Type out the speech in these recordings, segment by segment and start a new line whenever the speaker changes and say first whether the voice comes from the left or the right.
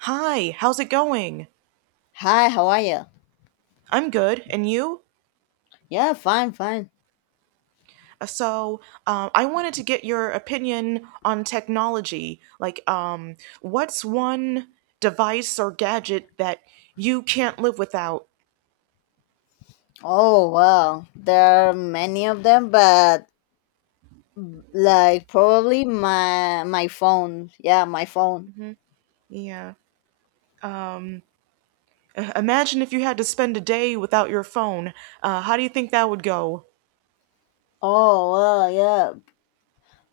right: Hi, how's it going?
left: Hi, how are you?
right: I'm good, and you?
left: Yeah, fine, fine.
right: Uh, So, I wanted to get your opinion on technology. What's one device or gadget that you can't live without?
left: Oh, wow. There are many of them, but like probably my phone. Yeah, my phone.
right: Hmm. Yeah. Um, Imagine if you had to spend a day without your phone. How do you think that would go?
left: Oh, well, yeah.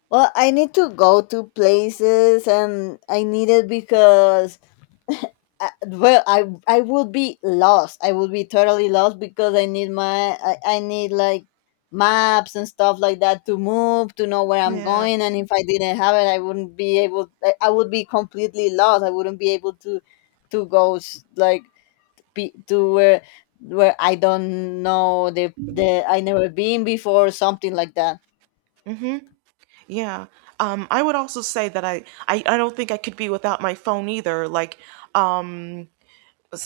left: Well, I need to go to places and I need it because well I would be lost. I would be totally lost because I need I need like maps and stuff like that to move, to know where I'm
right: Yeah.
left: going. And if I didn't have it, I wouldn't be able, I would be completely lost. I wouldn't be able to go s- like be, to where I don't know, the I never been before, something like that.
right: Mm-hmm. Yeah. I would also say that I don't think I could be without my phone either. Um,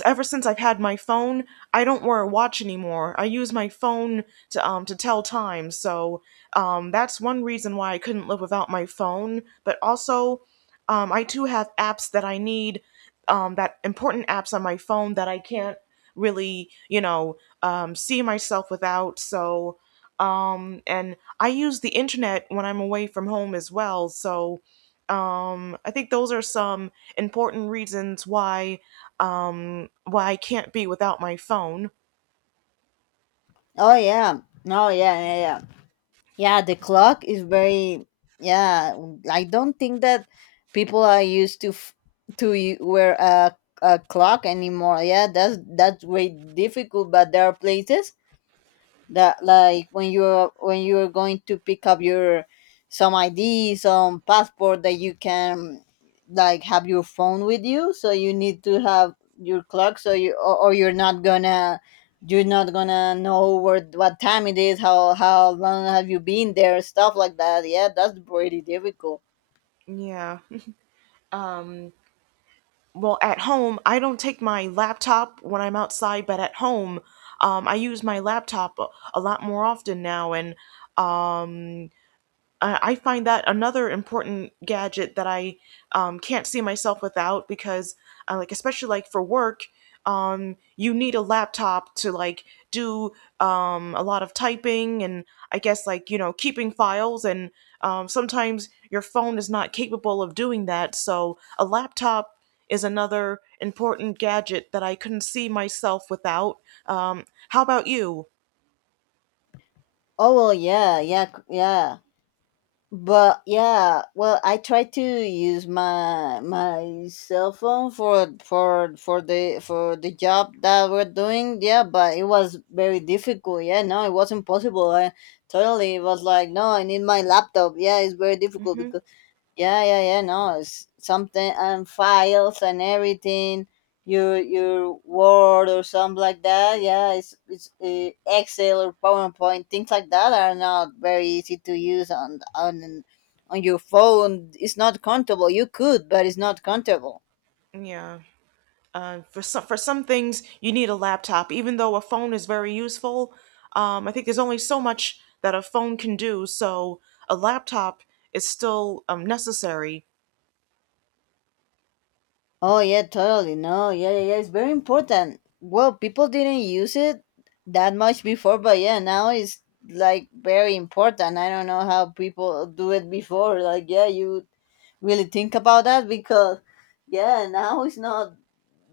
right: Ever since I've had my phone, I don't wear a watch anymore. I use my phone to tell time. So that's one reason why I couldn't live without my phone. But also, I too have apps that I need, that important apps on my phone that I can't really. See myself without. So and I use the internet when I'm away from home as well. So I think those are some important reasons why well I can't be without my phone.
left: Oh yeah no yeah, yeah, yeah. Yeah, the clock is very, yeah. I don't think that people are used to wear a clock anymore. Yeah, that's way difficult. But there are places that, like, when you're going to pick up your some id, some passport, that you can, like, have your phone with you, so you need to have your clock, so you or you're not gonna, you're not gonna know where what time it is, how long have you been there, stuff like that. Yeah, that's pretty difficult.
right: Yeah. um well at home I don't take my laptop when I'm outside, but at home I use my laptop a lot more often now. And um I find that another important gadget that I can't see myself without because, especially like for work, you need a laptop to like do a lot of typing. And I guess like you know keeping files and sometimes your phone is not capable of doing that. So a laptop is another important gadget that I couldn't see myself without. Um, how about you?
left: Yeah, but yeah, well, I try to use my cell phone for for the job that we're doing. Yeah, but it was very difficult. Yeah, no, it wasn't possible. I, totally, it was like, no, I need my laptop. Yeah, it's very difficult
right: Hmm.
left: because yeah, yeah, yeah, no, it's something, and files and everything, your word or something like that. Yeah, it's Excel or PowerPoint, things like that are not very easy to use on your phone. It's not comfortable. You could, but it's not comfortable.
right: Yeah. For some things, you need a laptop, even though a phone is very useful. I think there's only so much that a phone can do, so a laptop is still necessary.
left: Oh yeah, totally. No, yeah, yeah, yeah. It's very important. Well, people didn't use it that much before, but yeah, now it's, like, very important. I don't know how people do it before. Like, yeah, you really think about that because, yeah, now it's not.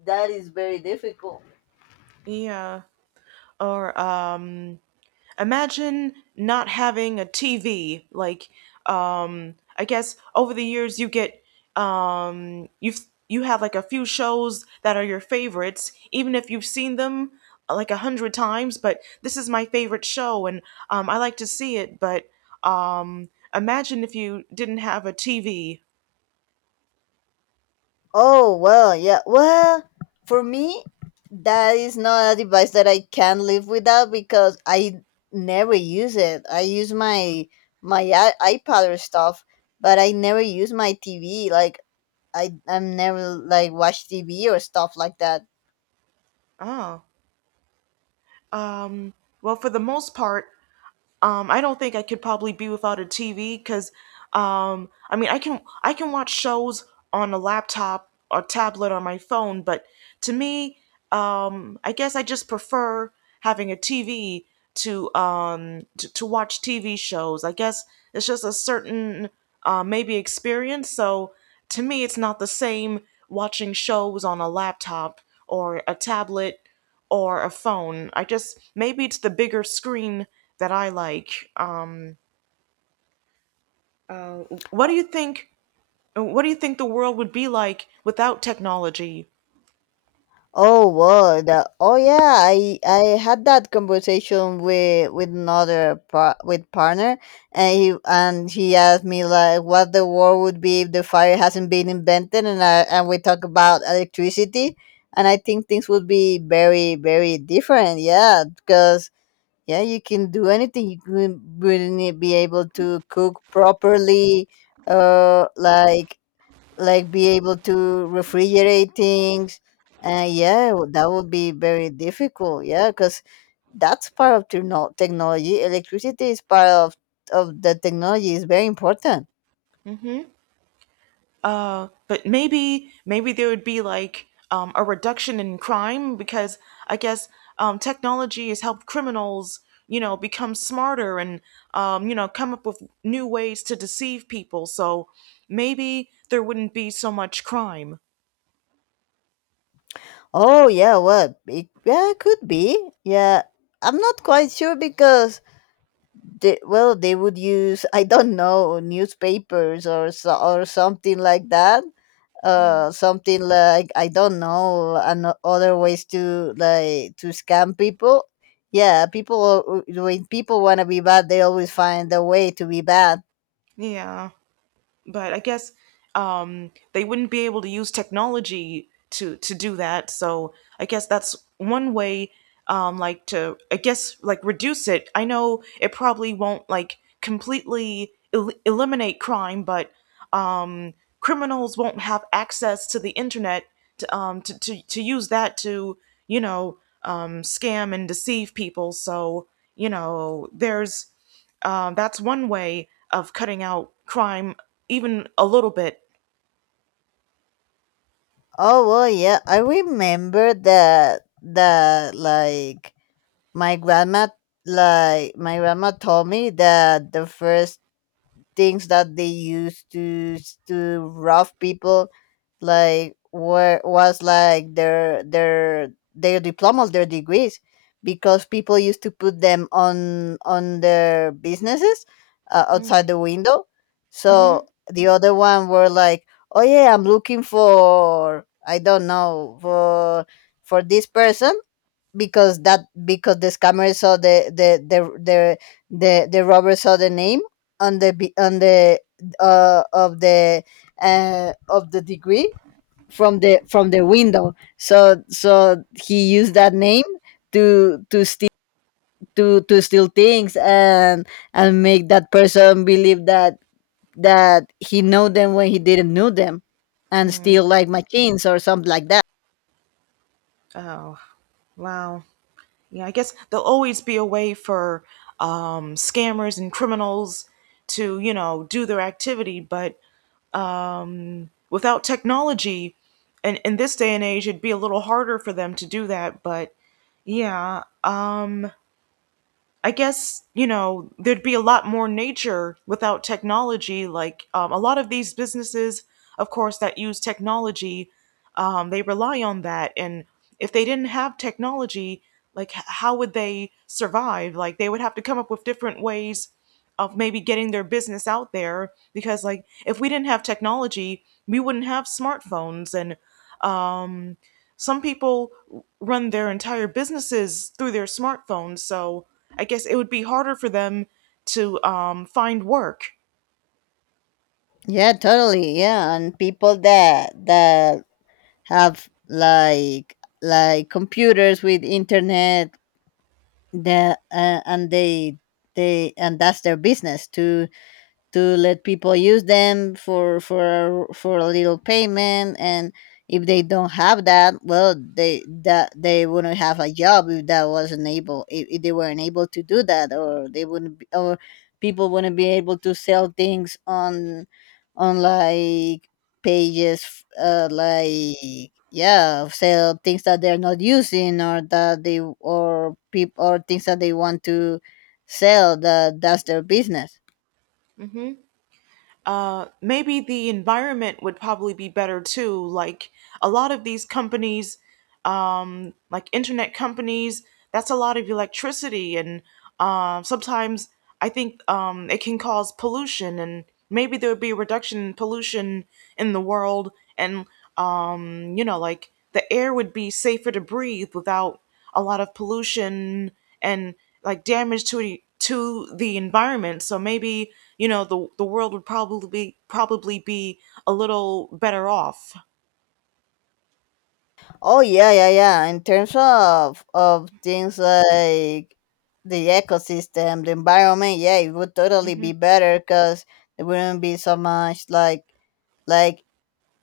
left: That is very difficult.
right: Yeah, or imagine not having a TV. I guess over the years you get um, you've you have like a few shows that are your favorites, even if you've seen them like a hundred times. But this is my favorite show, and I like to see it. But imagine if you didn't have a TV.
left: Oh, well, yeah. Well, for me, that is not a device that I can live without, because I never use it. I use my iPad or stuff, but I never use my TV. Like, I'm never, like, watch TV or stuff like that.
right: Oh, um, well, for the most part, I don't think I could probably be without a tv because I mean i can watch shows on a laptop or tablet or my phone, but to me I guess I just prefer having a tv to watch TV shows. I guess it's just a certain maybe experience. So to me, it's not the same watching shows on a laptop or a tablet or a phone. I just, maybe it's the bigger screen that I like. Uh, what do you think? What do you think the world would be like without technology?
left: Oh well, that, oh yeah, I had that conversation with another par- with partner, and he asked me, like, what the world would be if the fire hasn't been invented. And we talk about electricity, and I think things would be very, very different, yeah. Because yeah, you can do anything, you can really be able to cook properly, like like be able to refrigerate things. And yeah, that would be very difficult, yeah, because that's part of technology. Electricity is part of the technology, is very important.
right: Hmm. But maybe there would be like a reduction in crime because I guess technology has helped criminals, you know, become smarter and you know come up with new ways to deceive people. So maybe there wouldn't be so much crime.
left: Oh yeah, well it, yeah, it could be, yeah. I'm not quite sure because well they would use, I don't know, newspapers or something like that. Something like, I don't know, and other ways to, like, to scam people. Yeah, people when people want to be bad, they always find a way to be bad.
right: Yeah, but I guess they wouldn't be able to use technology to do that. So I guess that's one way, like to I guess like reduce it. I know it probably won't like completely eliminate crime, but um, criminals won't have access to the internet to use that to, you know, scam and deceive people. So you know there's that's one way of cutting out crime, even a little bit.
left: Oh well yeah, I remember that, that, my grandma my grandma told me that the first things that they used to rob people, like, were was like their diplomas, their degrees. Because people used to put them on their businesses, outside the window. So
right: Mm-hmm.
left: the other one were like, oh yeah, I'm looking for, I don't know, for this person, because that because the scammer saw the robber saw the name on the of the, of the degree from the window. So he used that name to steal, to steal things, and make that person believe that he know them when he didn't know them, and steal like machines or something like that.
right: Oh, wow. Yeah, I guess there'll always be a way for scammers and criminals to, you know, do their activity, but without technology, and in this day and age, it'd be a little harder for them to do that. But yeah, I guess, you know, there'd be a lot more nature without technology. Like a lot of these businesses, of course, that use technology, they rely on that. And if they didn't have technology, like how would they survive? Like, they would have to come up with different ways of maybe getting their business out there, because like if we didn't have technology, we wouldn't have smartphones and um some people run their entire businesses through their smartphones. So I guess it would be harder for them to find work.
left: Yeah, totally. Yeah, and people that have like computers with internet, that and they and that's their business, to let people use them for a little payment. And if they don't have that, well, they wouldn't have a job. If they weren't able to do that, or they wouldn't be, or people wouldn't be able to sell things on like pages, yeah, sell things that they're not using, or that they, or people, or things that they want to sell, that that's their business.
right: Mm-hmm. Maybe the environment would probably be better too. Like a lot of these companies, like internet companies. That's a lot of electricity, and sometimes I think it can cause pollution. And maybe there would be a reduction in pollution in the world, and you know, like the air would be safer to breathe without a lot of pollution and like damage to the environment. So maybe, you know, the world would probably be a little better off.
left: Oh yeah, yeah, yeah. In terms of things like the ecosystem, the environment, yeah, it would totally be
right: Hmm.
left: better because there wouldn't be so much like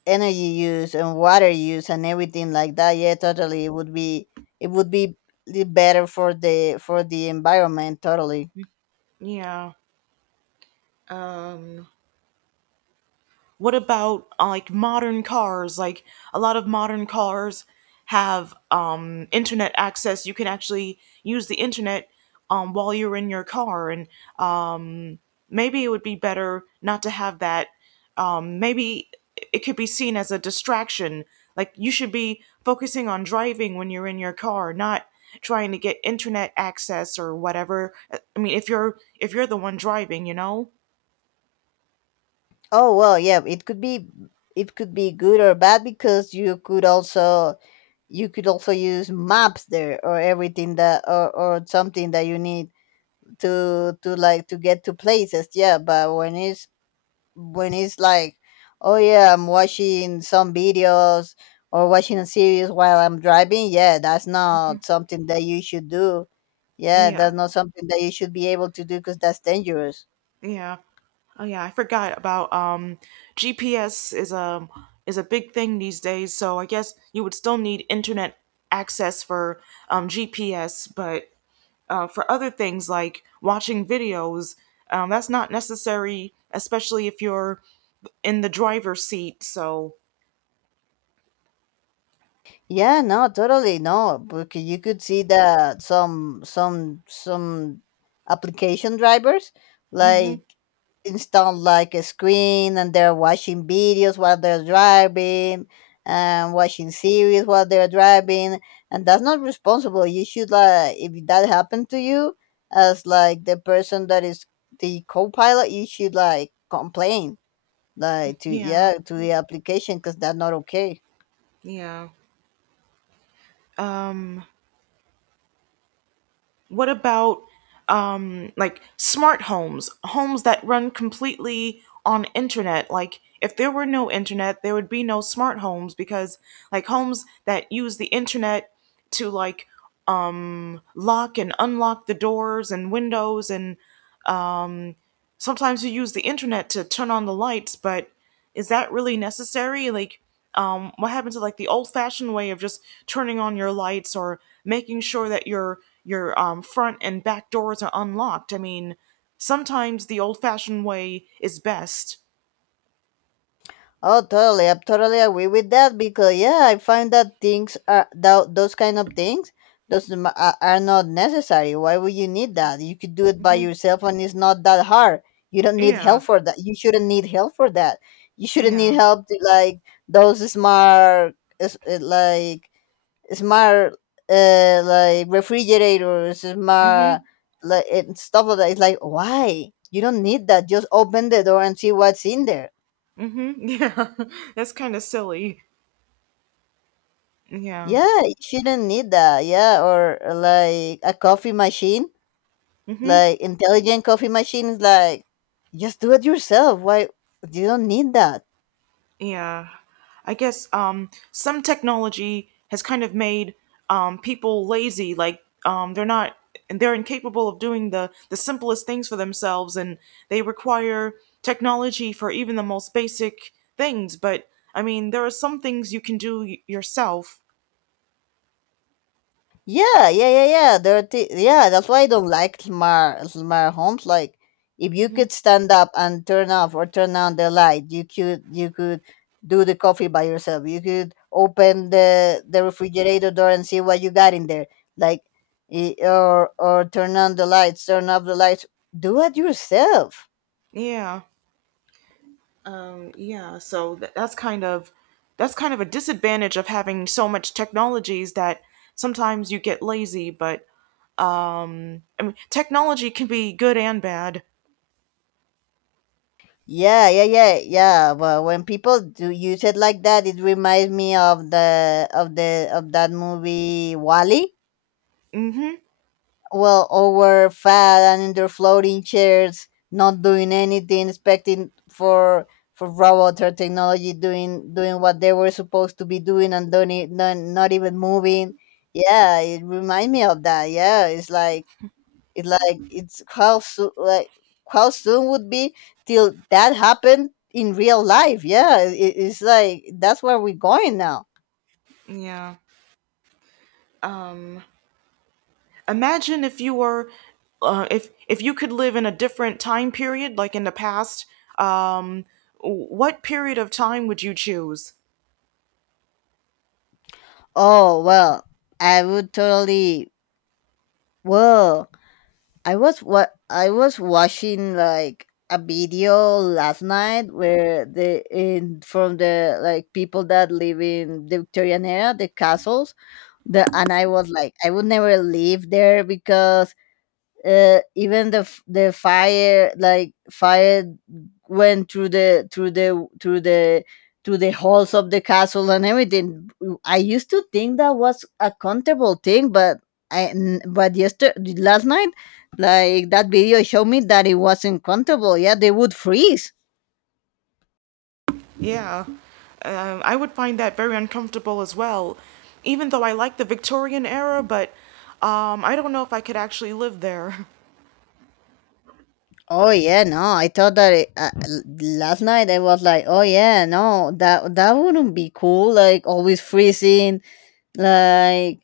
left: energy use and water use and everything like that. Yeah, totally. It would be, it would be better for the environment. Totally.
right: Yeah. Um, What about like modern cars? Like a lot of modern cars have internet access. You can actually use the internet while you're in your car, and um, maybe it would be better not to have that. Maybe it could be seen as a distraction. Like, you should be focusing on driving when you're in your car, not trying to get internet access or whatever. I mean, if you're the one driving, you know.
left: Oh well, yeah. It could be, it could be good or bad, because you could also use maps there or everything that, or something that you need to to get to places. Yeah, but when it's, when it's like, oh yeah, I'm watching some videos or watching a series while I'm driving, yeah, that's
right: Hmm.
left: not something that you should do. Yeah,
right: Yeah,
left: that's not something that you should be able to do, because that's dangerous.
right: yeah. Oh yeah, I forgot about GPS is a big thing these days, so I guess you would still need internet access for GPS, but for other things like watching videos, that's not necessary, especially if you're in the driver's seat. So,
left: Yeah, no, totally, no. Because you could see that some application drivers,
right: hmm,
left: like, install like a screen and they're watching videos while they're driving and watching series while they're driving, and that's not responsible. You should, like, if that happened to you as, like, the person that is the co-pilot, you should, like, complain, like, to,
right: yeah,
left: yeah, to the application, because that's not okay.
right: yeah. Um. What about like smart homes, homes that run completely on internet? Like if there were no internet, there would be no smart homes because like homes that use the internet to like lock and unlock the doors and windows, and sometimes you use the internet to turn on the lights, but is that really necessary? What happened to like the old-fashioned way of just turning on your lights or making sure that your front and back doors are unlocked? I mean, sometimes the old-fashioned way is best.
left: Oh, totally. I totally agree with that, because yeah, I find that things are, that those kind of things, are not necessary. Why would you need that? You could do it by
right: Hmm.
left: yourself, and it's not that hard. You don't need
right: Yeah,
left: help for that. You shouldn't need help for that. You shouldn't need
right: yeah.
left: help to, like, those smart, is- like smart, like refrigerators,
right: Hmm.
left: smart, like, and stuff like that. It's like, why? You don't need that. Just open the door and see what's in there.
right: Hmm. Yeah. That's kind of silly. Yeah.
left: Yeah, you shouldn't need that. Yeah, or like a coffee machine,
right: Hmm.
left: like intelligent coffee machines. Like, just do it yourself. Why, you don't need that?
right: Yeah, I guess some technology has kind of made people lazy. Like they're not, and they're incapable of doing the simplest things for themselves, and they require technology for even the most basic things. But I mean, there are some things you can do yourself.
left: Yeah, yeah, yeah, yeah. There, yeah, that's why I don't like smart homes. Like, if you could
right: Hmm.
left: stand up and turn off or turn on the light, you could do the coffee by yourself. You could open the refrigerator door and see what you got in there. Like, or turn on the lights, turn off the lights. Do it yourself.
right: Yeah, yeah. So that's kind of a disadvantage of having so much technologies that sometimes you get lazy. But I mean, technology can be good and bad.
left: Yeah, yeah, yeah, yeah. But when people do use it like that, it reminds me of the of the of that movie Wally.
right: Hmm.
left: Well, all were fat and in their floating chairs, not doing anything, expecting for robot or technology doing doing what they were supposed to be doing, and don't not even moving. Yeah, it reminds me of that. Yeah, it's like, it's like, it's how soon, like, how soon would be till that happened in real life. Yeah, it's like that's where we're going now.
right: Yeah. Um, Imagine if you were, if you could live in a different time period, like in the past. Um, what period of time would you choose?
left: Oh well, I would totally, well, I was, what I was watching, like, a video last night where the in, from the, like, people that live in the Victorian era, the castles, the, and I was like, I would never live there. Because even the the fire, like, fire went through the through the through the through the halls of the castle and everything. I used to think that was a comfortable thing, but yesterday, last night, like, that video showed me that it wasn't comfortable. Yeah, they would freeze.
right: Yeah. I would find that very uncomfortable as well. Even though I like the Victorian era, but I don't know if I could actually live there.
left: Oh yeah, no, I thought that last night I was like, oh yeah, no, that that wouldn't be cool, like, always freezing, like.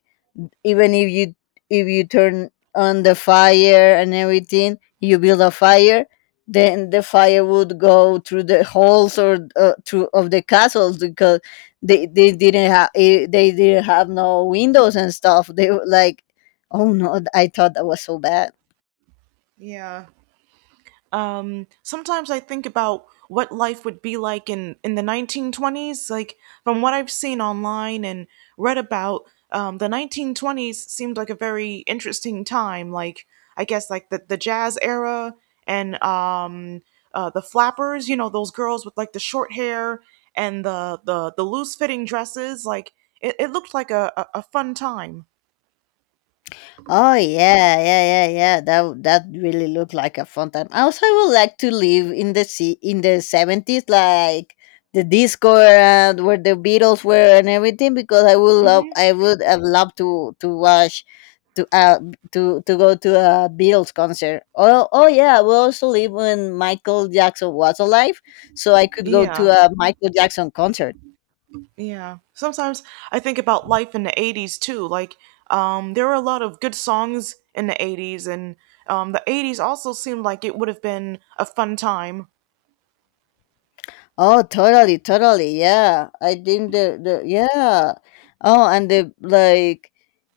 left: Even if you, if you turn on the fire and everything, you build a fire, then the fire would go through the holes or through of the castles, because they didn't have, they didn't have no windows and stuff. They were like, oh no, I thought that was so bad.
right: Yeah. Sometimes I think about what life would be like in the 1920s, like from what I've seen online and read about. The 1920s seemed like a very interesting time. Like, I guess like the jazz era and the flappers, you know, those girls with like the short hair and the loose fitting dresses. Like, it looked like a a fun time.
left: Oh yeah, yeah, yeah, yeah. That really looked like a fun time. Also, I would like to live in the sea in the 70s, like the disco and where the Beatles were and everything, because I would love,
right: Hmm.
left: I would have loved to watch, to uh to go to a Beatles concert. Oh yeah, I would also live when Michael Jackson was alive, so I could go
right: Yeah.
left: to a Michael Jackson concert.
right: Yeah. Sometimes I think about life in the 80s too. There were a lot of good songs in the 80s, and the 80s also seemed like it would have been a fun time.
left: Oh, totally, totally. Yeah. I think the yeah. Oh, and the like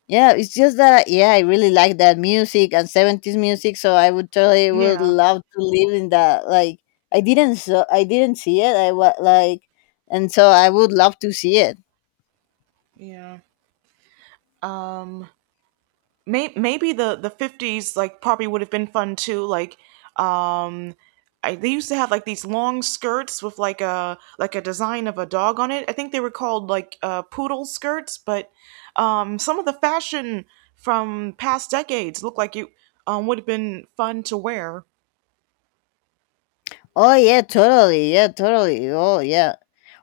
left: yeah, it's just that yeah, I really like that music and 70s music, so I would totally would
right: Yeah.
left: love to live in that like I didn't see it. I was like and so I would love to see it.
right: Yeah. Um, maybe the 50s like probably would have been fun too. Like, um they used to have like these long skirts with like a design of a dog on it. I think they were called like poodle skirts, but some of the fashion from past decades looked like it would have been fun to wear.
left: Oh yeah, totally. Yeah, totally. Oh yeah.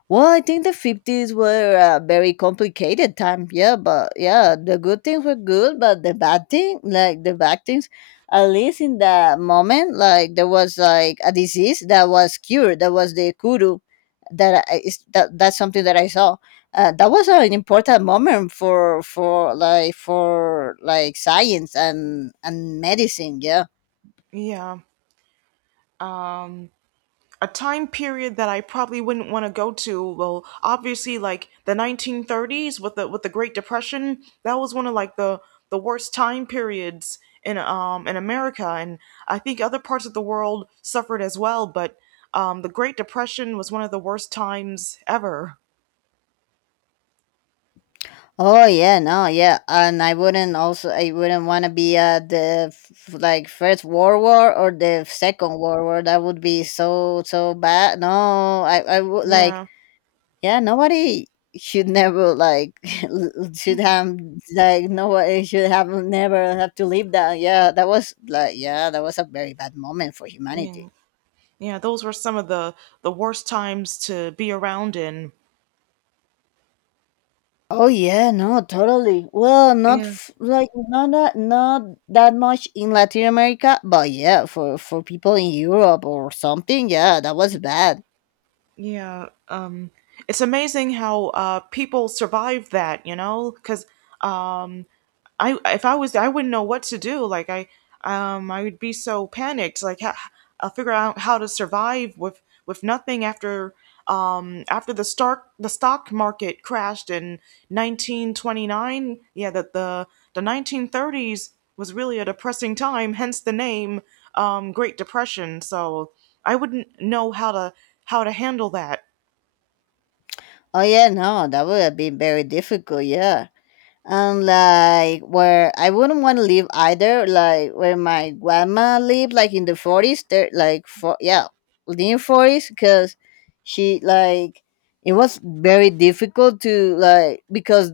left: Well, I think the 50s were a very complicated time. Yeah, but yeah, the good things were good, but the bad thing, like the bad things, at least in that moment, like there was like a disease that was cured. That was the kuru. That's something that I saw. That was an important moment for for like science and medicine. Yeah.
right: Yeah. Um, a time period that I probably wouldn't want to go to. Well, obviously, like the 1930s with the Great Depression, that was one of like the worst time periods in America, and I think other parts of the world suffered as well. But the Great Depression was one of the worst times ever.
left: Oh yeah, no, yeah, and I wouldn't want to be like first world war or the second world war. That would be so bad. No, I would like
right: Yeah,
left: yeah nobody should never like should have like nobody should have never have to live that. Yeah, that was like yeah that was a very bad moment for
right: yeah,
left: humanity.
right: yeah. Those were some of the worst times to be around in.
left: Oh yeah, no, totally. Well, not
right: Yeah.
left: f- like not that much in Latin America, but yeah, for people in Europe or something, yeah, that was bad.
right: Yeah, it's amazing how people survive that, you know, because I if I was I wouldn't know what to do. Like, I would be so panicked. Like how, I'll figure out how to survive with nothing after after the stock market crashed in 1929. Yeah, that the 1930s was really a depressing time. Hence the name Great Depression. So I wouldn't know how to handle that.
left: Oh yeah, no, that would have been very difficult. Yeah. And like where I wouldn't want to live either, like where my grandma lived, like in the 40s, there, like for yeah, near forties, because she like it was very difficult to like because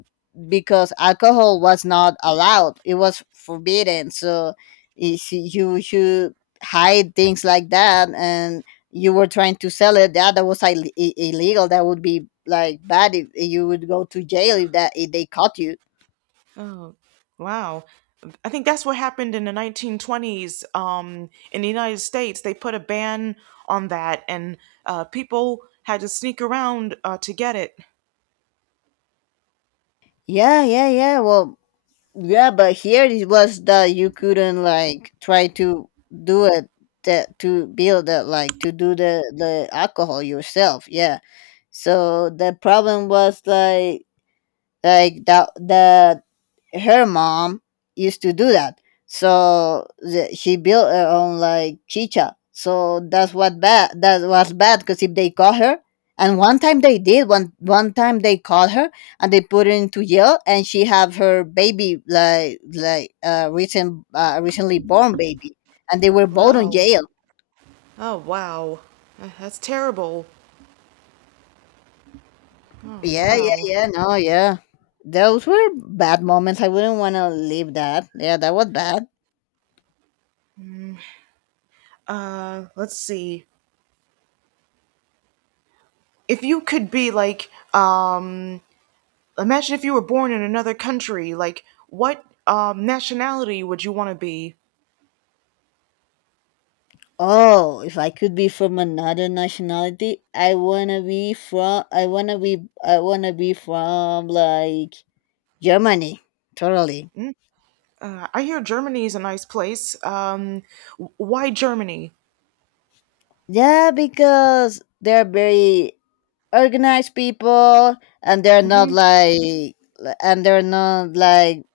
left: because alcohol was not allowed, it was forbidden, so you see, you should hide things like that, and you were trying to sell it. That was illegal. That would be like bad if you would go to jail if they caught you.
right: Oh, wow. I think that's what happened in the 1920s, in the United States. They put a ban on that, and people had to sneak around to get it.
left: Yeah, yeah, yeah. Well, yeah, but here it was that you couldn't like try to do it that to build it like to do the alcohol yourself. Yeah. So the problem was like that the her mom used to do that. So the, she built her own like chicha. So that's what bad. That was bad because if they caught her, and one time they did. One time they caught her and they put her into jail, and she have her baby like recent recently born baby, and they were both in
right: Wow.
left: jail.
right: Oh, wow. That's terrible. Oh,
left: Yeah, yeah,
right: wow.
left: yeah. No, yeah. Those were bad moments. I wouldn't want to leave that. Yeah, that was bad.
right: Let's see. If you could be like, imagine if you were born in another country, like, what nationality would you want to be?
left: Oh, if I could be from another nationality, I wanna be from like Germany. Totally.
right: Mm. I hear Germany's a nice place. Why Germany?
left: Yeah, because they're very organized people and they're not
right: Hmm.
left: like and they're not like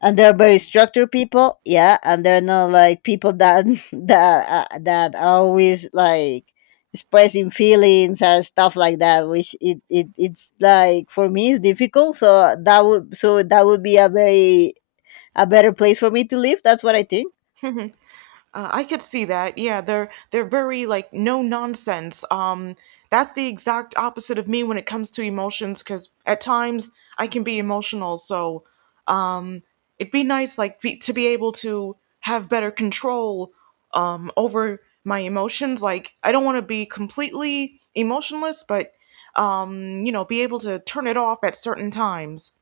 left: and they're very structured people yeah and they're not like people that that that are always like expressing feelings or stuff like that which it's like for me it's difficult so that would be a very a better place for me to live that's what I think.
right: I could see that. Yeah, they're very like no nonsense. That's the exact opposite of me when it comes to emotions, because at times I can be emotional. So, um, it'd be nice to be able to have better control over my emotions. Like I don't want to be completely emotionless, but you know, be able to turn it off at certain times.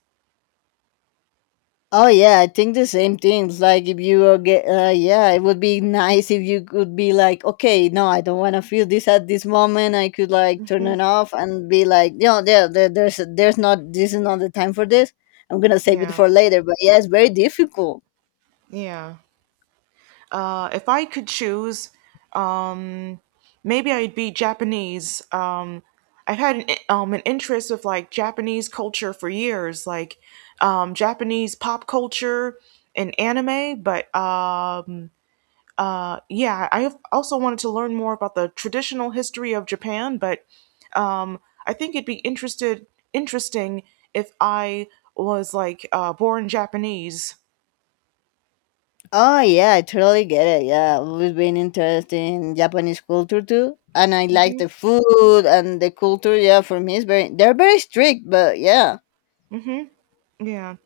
left: Oh yeah, I think the same things. Like if you are yeah, it would be nice if you could be like, okay, no, I don't want to feel this at this moment. I could like turn
right: Hmm.
left: it off and be like, you know, there's not, this is not the time for this. I'm gonna save it
right: Yeah,
left: for later. But yeah, it's very difficult.
right: yeah. If I could choose, um, maybe I'd be Japanese. I've had an interest of like Japanese culture for years, like Japanese pop culture and anime. But yeah, I have also wanted to learn more about the traditional history of Japan. But um, I think it'd be interested interesting if I was like born Japanese.
left: Oh yeah, I totally get it. Yeah, I've always been interested in Japanese culture too, and I like
right: Mm-hmm.
left: the food and the culture. Yeah, for me, they're very strict, but yeah.
right: Mm-hmm. Yeah.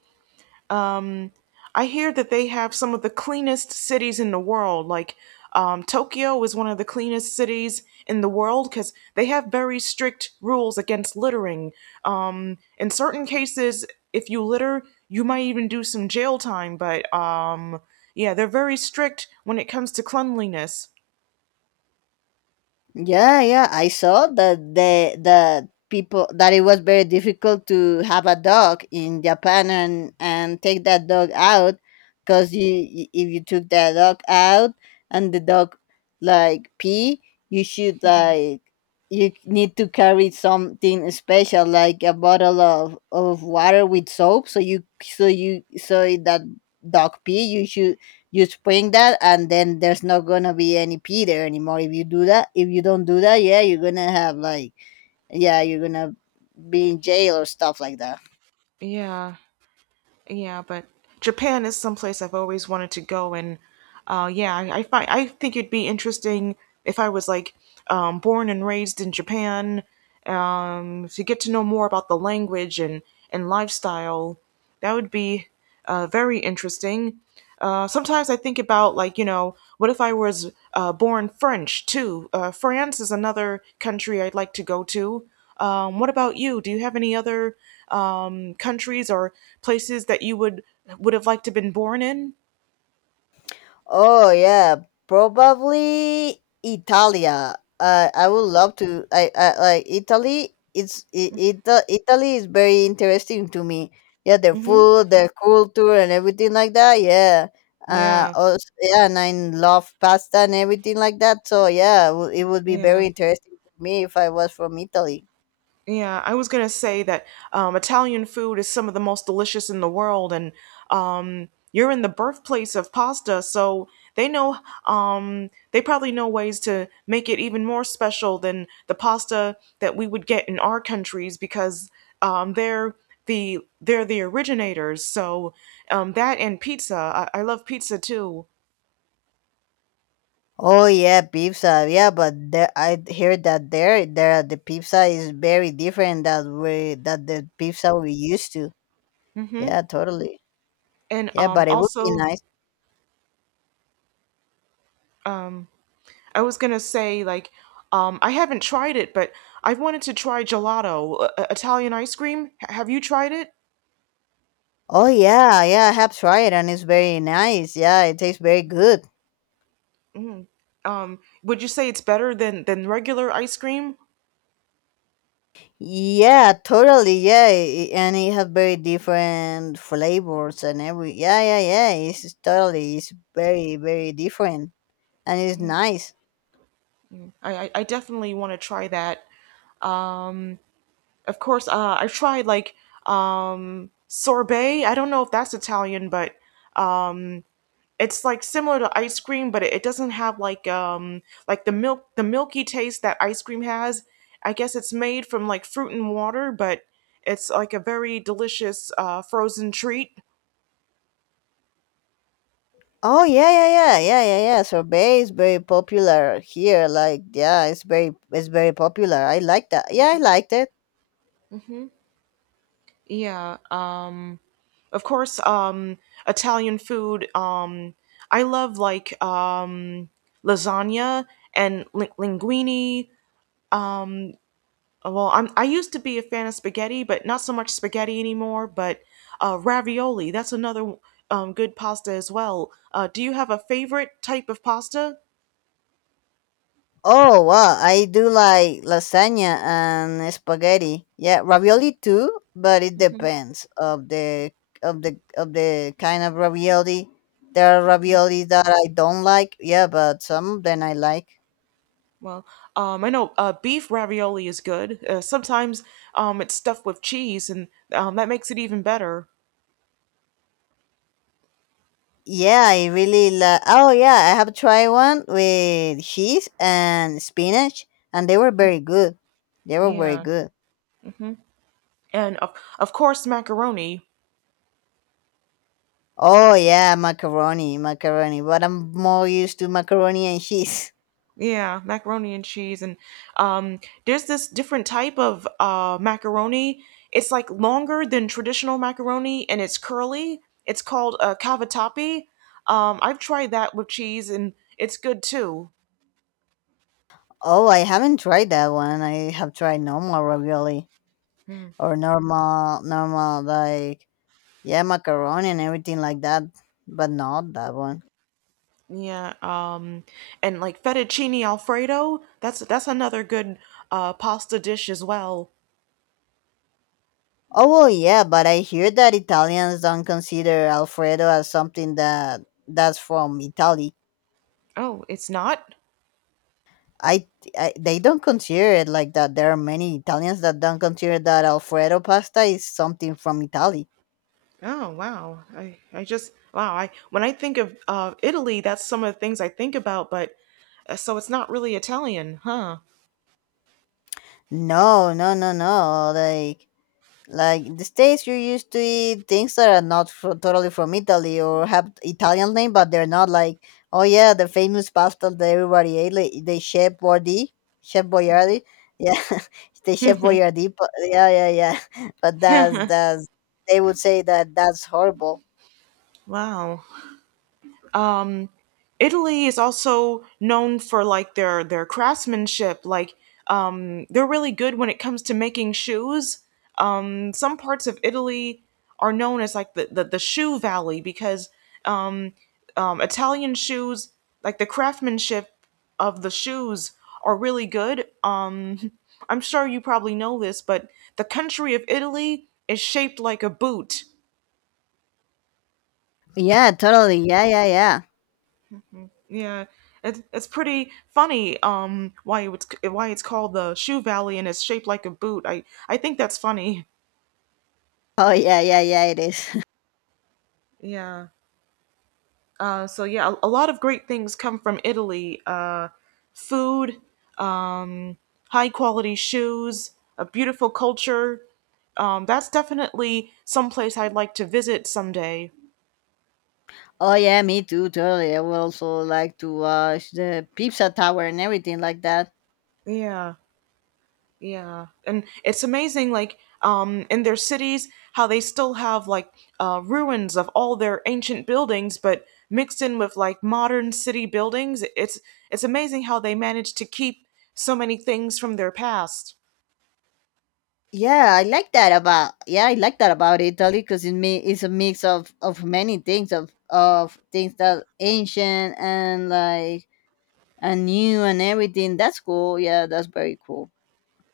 right: Um, I hear that they have some of the cleanest cities in the world. Like Tokyo is one of the cleanest cities in the world because they have very strict rules against littering. In certain cases, if you litter, you might even do some jail time. But yeah, they're very strict when it comes to cleanliness.
left: Yeah, yeah, I saw that the people that it was very difficult to have a dog in Japan and take that dog out because you if you took that dog out and the dog like pee, you should
right: Mhm.
left: like you need to carry something special like a bottle of water with soap so you so that dog pee you should you spring that and then there's not gonna be any pee there anymore if you do that if you don't do that yeah you're gonna have like yeah you're gonna be in jail or stuff like that.
right: Yeah. Yeah, but Japan is someplace I've always wanted to go, and yeah, I find I think it'd be interesting if I was like born and raised in Japan to get to know more about the language and lifestyle. That would be very interesting. Sometimes I think about like you know, what if I was born French too? France is another country I'd like to go to. What about you? Do you have any other countries or places that you would have liked to been born in?
left: Oh yeah, probably Italia. I would love to. I like Italy. Italy is very interesting to me. Yeah, their
right: Mhm.
left: food, their culture, and everything like that. Yeah.
right: Yeah,
left: Also, yeah, and I love pasta and everything like that. So yeah, it would be
right: yeah,
left: very interesting to me if I was from Italy.
right: yeah. I was gonna say that Italian food is some of the most delicious in the world, and you're in the birthplace of pasta, so they know. They probably know ways to make it even more special than the pasta that we would get in our countries because um, they're they're the originators. So that and pizza. I love pizza too.
left: Oh yeah, pizza. Yeah, but there, I heard that there the pizza is very different that we that the pizza we used to.
right: Hmm.
left: Yeah, totally.
right: And
left: Yeah, but it would be
right: also,
left: nice.
right: um, I was gonna say like, I haven't tried it, but I've wanted to try gelato, Italian ice cream. H- have you tried it?
left: Oh yeah, yeah, I have tried and it's very nice. Yeah, it tastes very good.
right: Mm, um, would you say it's better than regular ice cream?
left: Yeah, totally. And it has very different flavors and every. Yeah, yeah, yeah. It's totally. It's very different, and it's nice.
right: I definitely want to try that. Of course, I've tried like sorbet. I don't know if that's Italian, but um, it's like similar to ice cream, but it doesn't have like the milky taste that ice cream has. I guess it's made from like fruit and water, but it's like a very delicious frozen treat.
left: Oh yeah, yeah, yeah, yeah, yeah, yeah. Sorbet is very popular here. Like, yeah, it's very popular. I like that. Yeah, I liked it.
right: Hmm. Yeah. Of course. Italian food. I love like lasagna and li- linguine. Um, I used to be a fan of spaghetti, but not so much spaghetti anymore. But ravioli, that's another good pasta as well. Do you have a favorite type of pasta?
left: Oh wow, I do like lasagna and spaghetti. Yeah, ravioli too, but it
right: Hmm.
left: depends of the of the kind of ravioli. There are ravioli that I don't like. Yeah, but some of them I like.
right: Well, I know beef ravioli is good. Sometimes it's stuffed with cheese, and that makes it even better.
left: Yeah, I really like. Oh yeah, I have tried one with cheese and spinach, and they were very good. They were very
right: Yeah.
left: good.
right: Hmm. And of course, macaroni.
left: Oh yeah, macaroni. But I'm more used to macaroni and cheese.
right: Yeah, macaroni and cheese, and there's this different type of macaroni. It's like longer than traditional macaroni, and it's curly. It's called cavatappi. I've tried that with cheese, and it's good too.
left: Oh, I haven't tried that one. I have tried normal ravioli or normal like yeah, macaroni and everything like that, but not that one.
right: Yeah, and like fettuccine alfredo. That's another good pasta dish as well.
left: Oh well, yeah, but I hear that Italians don't consider Alfredo as something that that's from Italy.
right: Oh, it's not.
left: I, I they don't consider it like that. There are many Italians that don't consider that Alfredo pasta is something from Italy.
right: Oh wow. I when I think of Italy, that's some of the things I think about, but so it's not really Italian, huh?
left: No, no, no, no. Like the states you're used to eat things that are not fro totally from Italy or have Italian name, but they're not like oh yeah the famous pasta that everybody ate, like the Chef Boyardee, Chef Boyardee, yeah, the Chef Boyardee, but yeah, yeah, yeah. But that's they would say that that's horrible.
right: Wow. Um, Italy is also known for like their craftsmanship. Like they're really good when it comes to making shoes. Some parts of Italy are known as like the shoe valley because um, Italian shoes, like the craftsmanship of the shoes, are really good. I'm sure you probably know this, but the country of Italy is shaped like a boot.
left: Yeah, totally. Yeah, yeah, yeah.
right: Yeah, it's pretty funny why it's called the Shoe Valley and it's shaped like a boot. I think that's funny.
left: Oh yeah, yeah, yeah. It is.
right: Yeah. So yeah, a lot of great things come from Italy. Food, um, high quality shoes, a beautiful culture. That's definitely someplace I'd like to visit someday.
left: Oh yeah, me too, totally. I would also like to watch the pizza tower and everything like that.
right: Yeah. Yeah, and it's amazing, like in their cities, how they still have like ruins of all their ancient buildings, but mixed in with like modern city buildings. It's amazing how they manage to keep so many things from their past.
left: Yeah, I like that about yeah, I like that about Italy because it me it's a mix of many things of things that ancient and like and new and everything. That's cool. Yeah, that's very cool.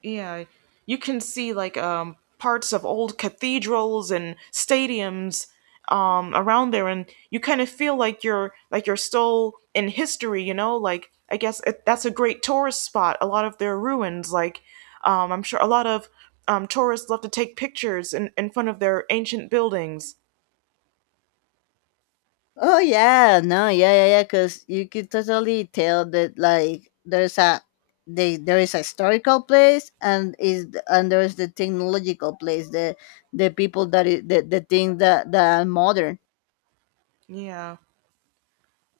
right: Yeah, you can see like parts of old cathedrals and stadiums around there and you kind of feel like you're still in history, you know? Like I guess that's a great tourist spot. A lot of their ruins like I'm sure a lot of tourists love to take pictures in front of their ancient buildings.
left: Oh yeah, no, yeah, yeah, yeah. Because you could totally tell that like there is a historical place and is and there's the technological place the people that is the things that that are modern.
right: Yeah.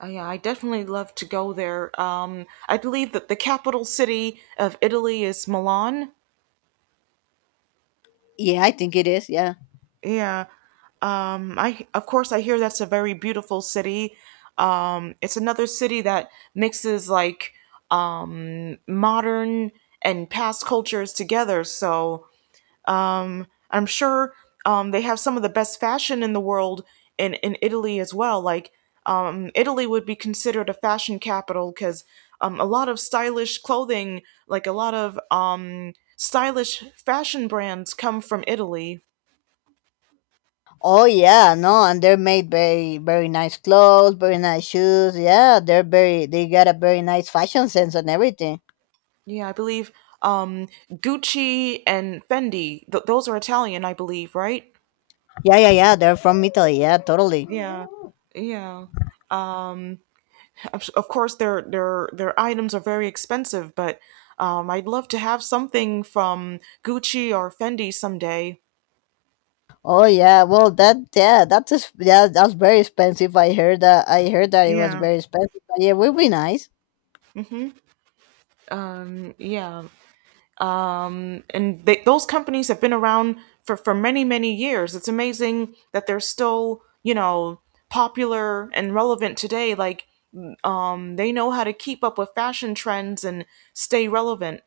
right: Yeah, I definitely love to go there. I believe that the capital city of Italy is Milan.
left: Yeah, I think it is. Yeah.
right: Yeah. I of course I hear that's a very beautiful city. It's another city that mixes like modern and past cultures together. So I'm sure they have some of the best fashion in the world in Italy as well. Like Italy would be considered a fashion capital because a lot of stylish clothing, like a lot of stylish fashion brands, come from Italy.
left: Oh yeah, no, and they're made very nice clothes, very nice shoes. Yeah, they got a very nice fashion sense and everything.
right: Yeah, I believe Gucci and Fendi, th those are Italian, I believe, right?
left: Yeah, yeah, yeah, they're from Italy. Yeah, totally.
right: Yeah. Yeah. Um, of course their items are very expensive, but I'd love to have something from Gucci or Fendi someday.
left: Oh yeah, well that yeah, yeah, that's very expensive. I heard that it was
right: Yeah.
left: very expensive. But yeah, it would be nice.
right: Mm-hmm. Um, yeah. Um, and they, those companies have been around for many years. It's amazing that they're still you know popular and relevant today. Like they know how to keep up with fashion trends and stay relevant.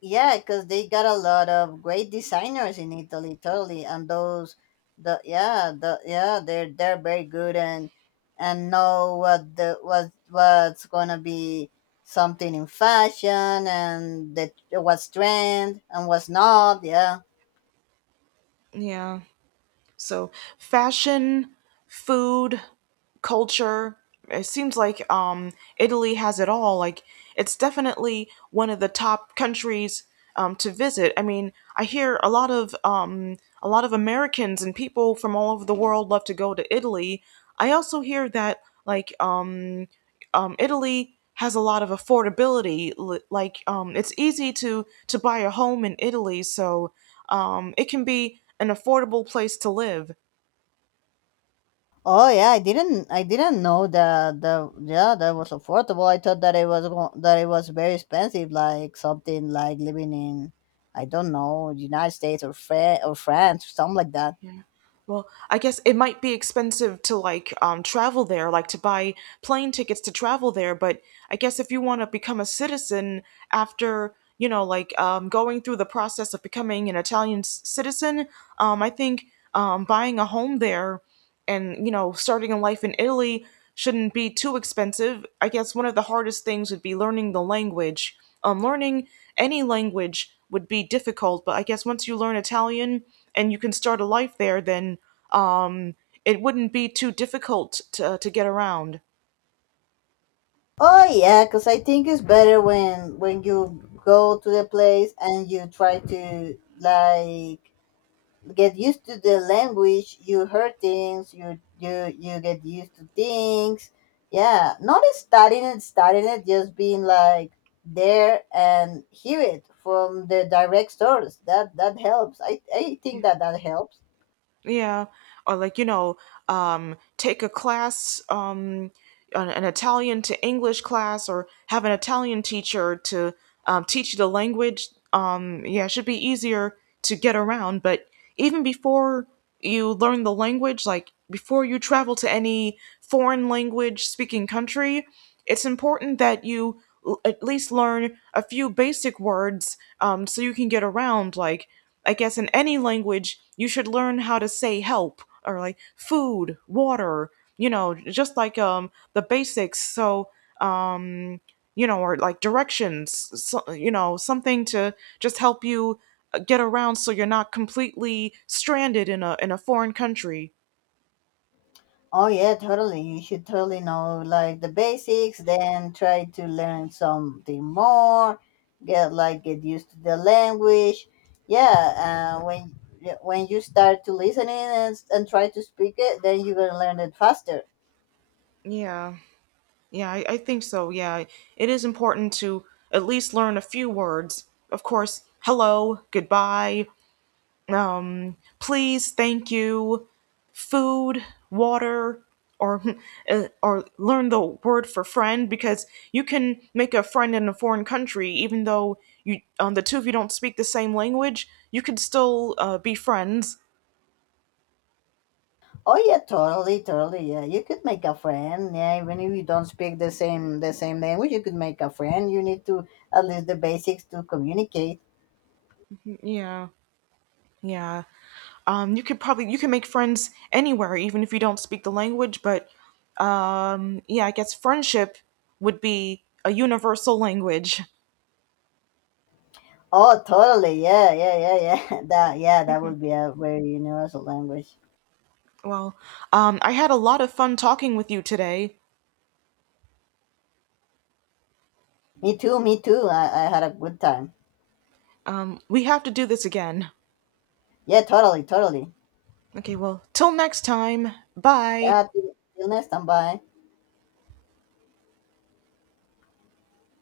left: Yeah, because they got a lot of great designers in Italy, totally. And those, the yeah, they're very good and know what the what what's gonna be something in fashion and that what's trend and what's not. Yeah.
right: Yeah. So fashion, food, culture. It seems like Italy has it all. Like it's definitely one of the top countries to visit. I mean, I hear a lot of Americans and people from all over the world love to go to Italy. I also hear that like Italy has a lot of affordability. Li- Like it's easy to buy a home in Italy, so it can be an affordable place to live.
left: Oh yeah, I didn't know that the yeah that was affordable. I thought that that it was very expensive, like something like living in I don't know United States or France or something like that.
right: Yeah. Well, I guess it might be expensive to like travel there, like to buy plane tickets to travel there. But I guess if you want to become a citizen after you know, like going through the process of becoming an Italian s- citizen, I think buying a home there and you know starting a life in Italy shouldn't be too expensive. I guess one of the hardest things would be learning the language, learning any language would be difficult, but I guess once you learn Italian and you can start a life there, then um, it wouldn't be too difficult to get around.
left: Oh yeah, because I think it's better when you go to the place and you try to like get used to the language. You hear things. You you get used to things. Yeah, not studying it, just being like there and hear it from the direct source. That helps. I
right: Yeah.
left: think that that helps.
right: Yeah. Or like you know take a class an Italian to English class or have an Italian teacher to teach you the language. Um, yeah, it should be easier to get around. But even before you learn the language, like before you travel to any foreign language speaking country, it's important that you l- at least learn a few basic words so you can get around. Like, I guess in any language, you should learn how to say help or like food, water, you know just like the basics so um you know or like directions so, you know something to just help you get around so you're not completely stranded in a foreign country.
left: Oh yeah, totally. You should totally know like the basics, then try to learn something more, get like get used to the language. Yeah, when yeah, when you start to listening and try to speak it, then you're gonna learn it faster.
right: Yeah. Yeah, I think so. Yeah, it is important to at least learn a few words, of course: hello, goodbye, um, please, thank you, food, water, or or learn the word for friend, because you can make a friend in a foreign country even though you the two of you don't speak the same language. You could still be friends.
left: Oh yeah, totally, totally. Yeah, you could make a friend. Yeah, even if you don't speak the same language, you could make a friend. You need to at least the basics to communicate.
right: Yeah, yeah. You could probably you can make friends anywhere even if you don't speak the language. But yeah, I guess friendship would be a universal language.
left: Oh, totally. Yeah, yeah, yeah, yeah. That, yeah, that would be a very universal language.
right: Well, I had a lot of fun talking with you today.
left: Me too, me too. I had a good time.
right: We have to do this again.
left: Yeah, totally, totally.
right: Okay, well, till next time. Bye.
left: Yeah, till next time. Bye.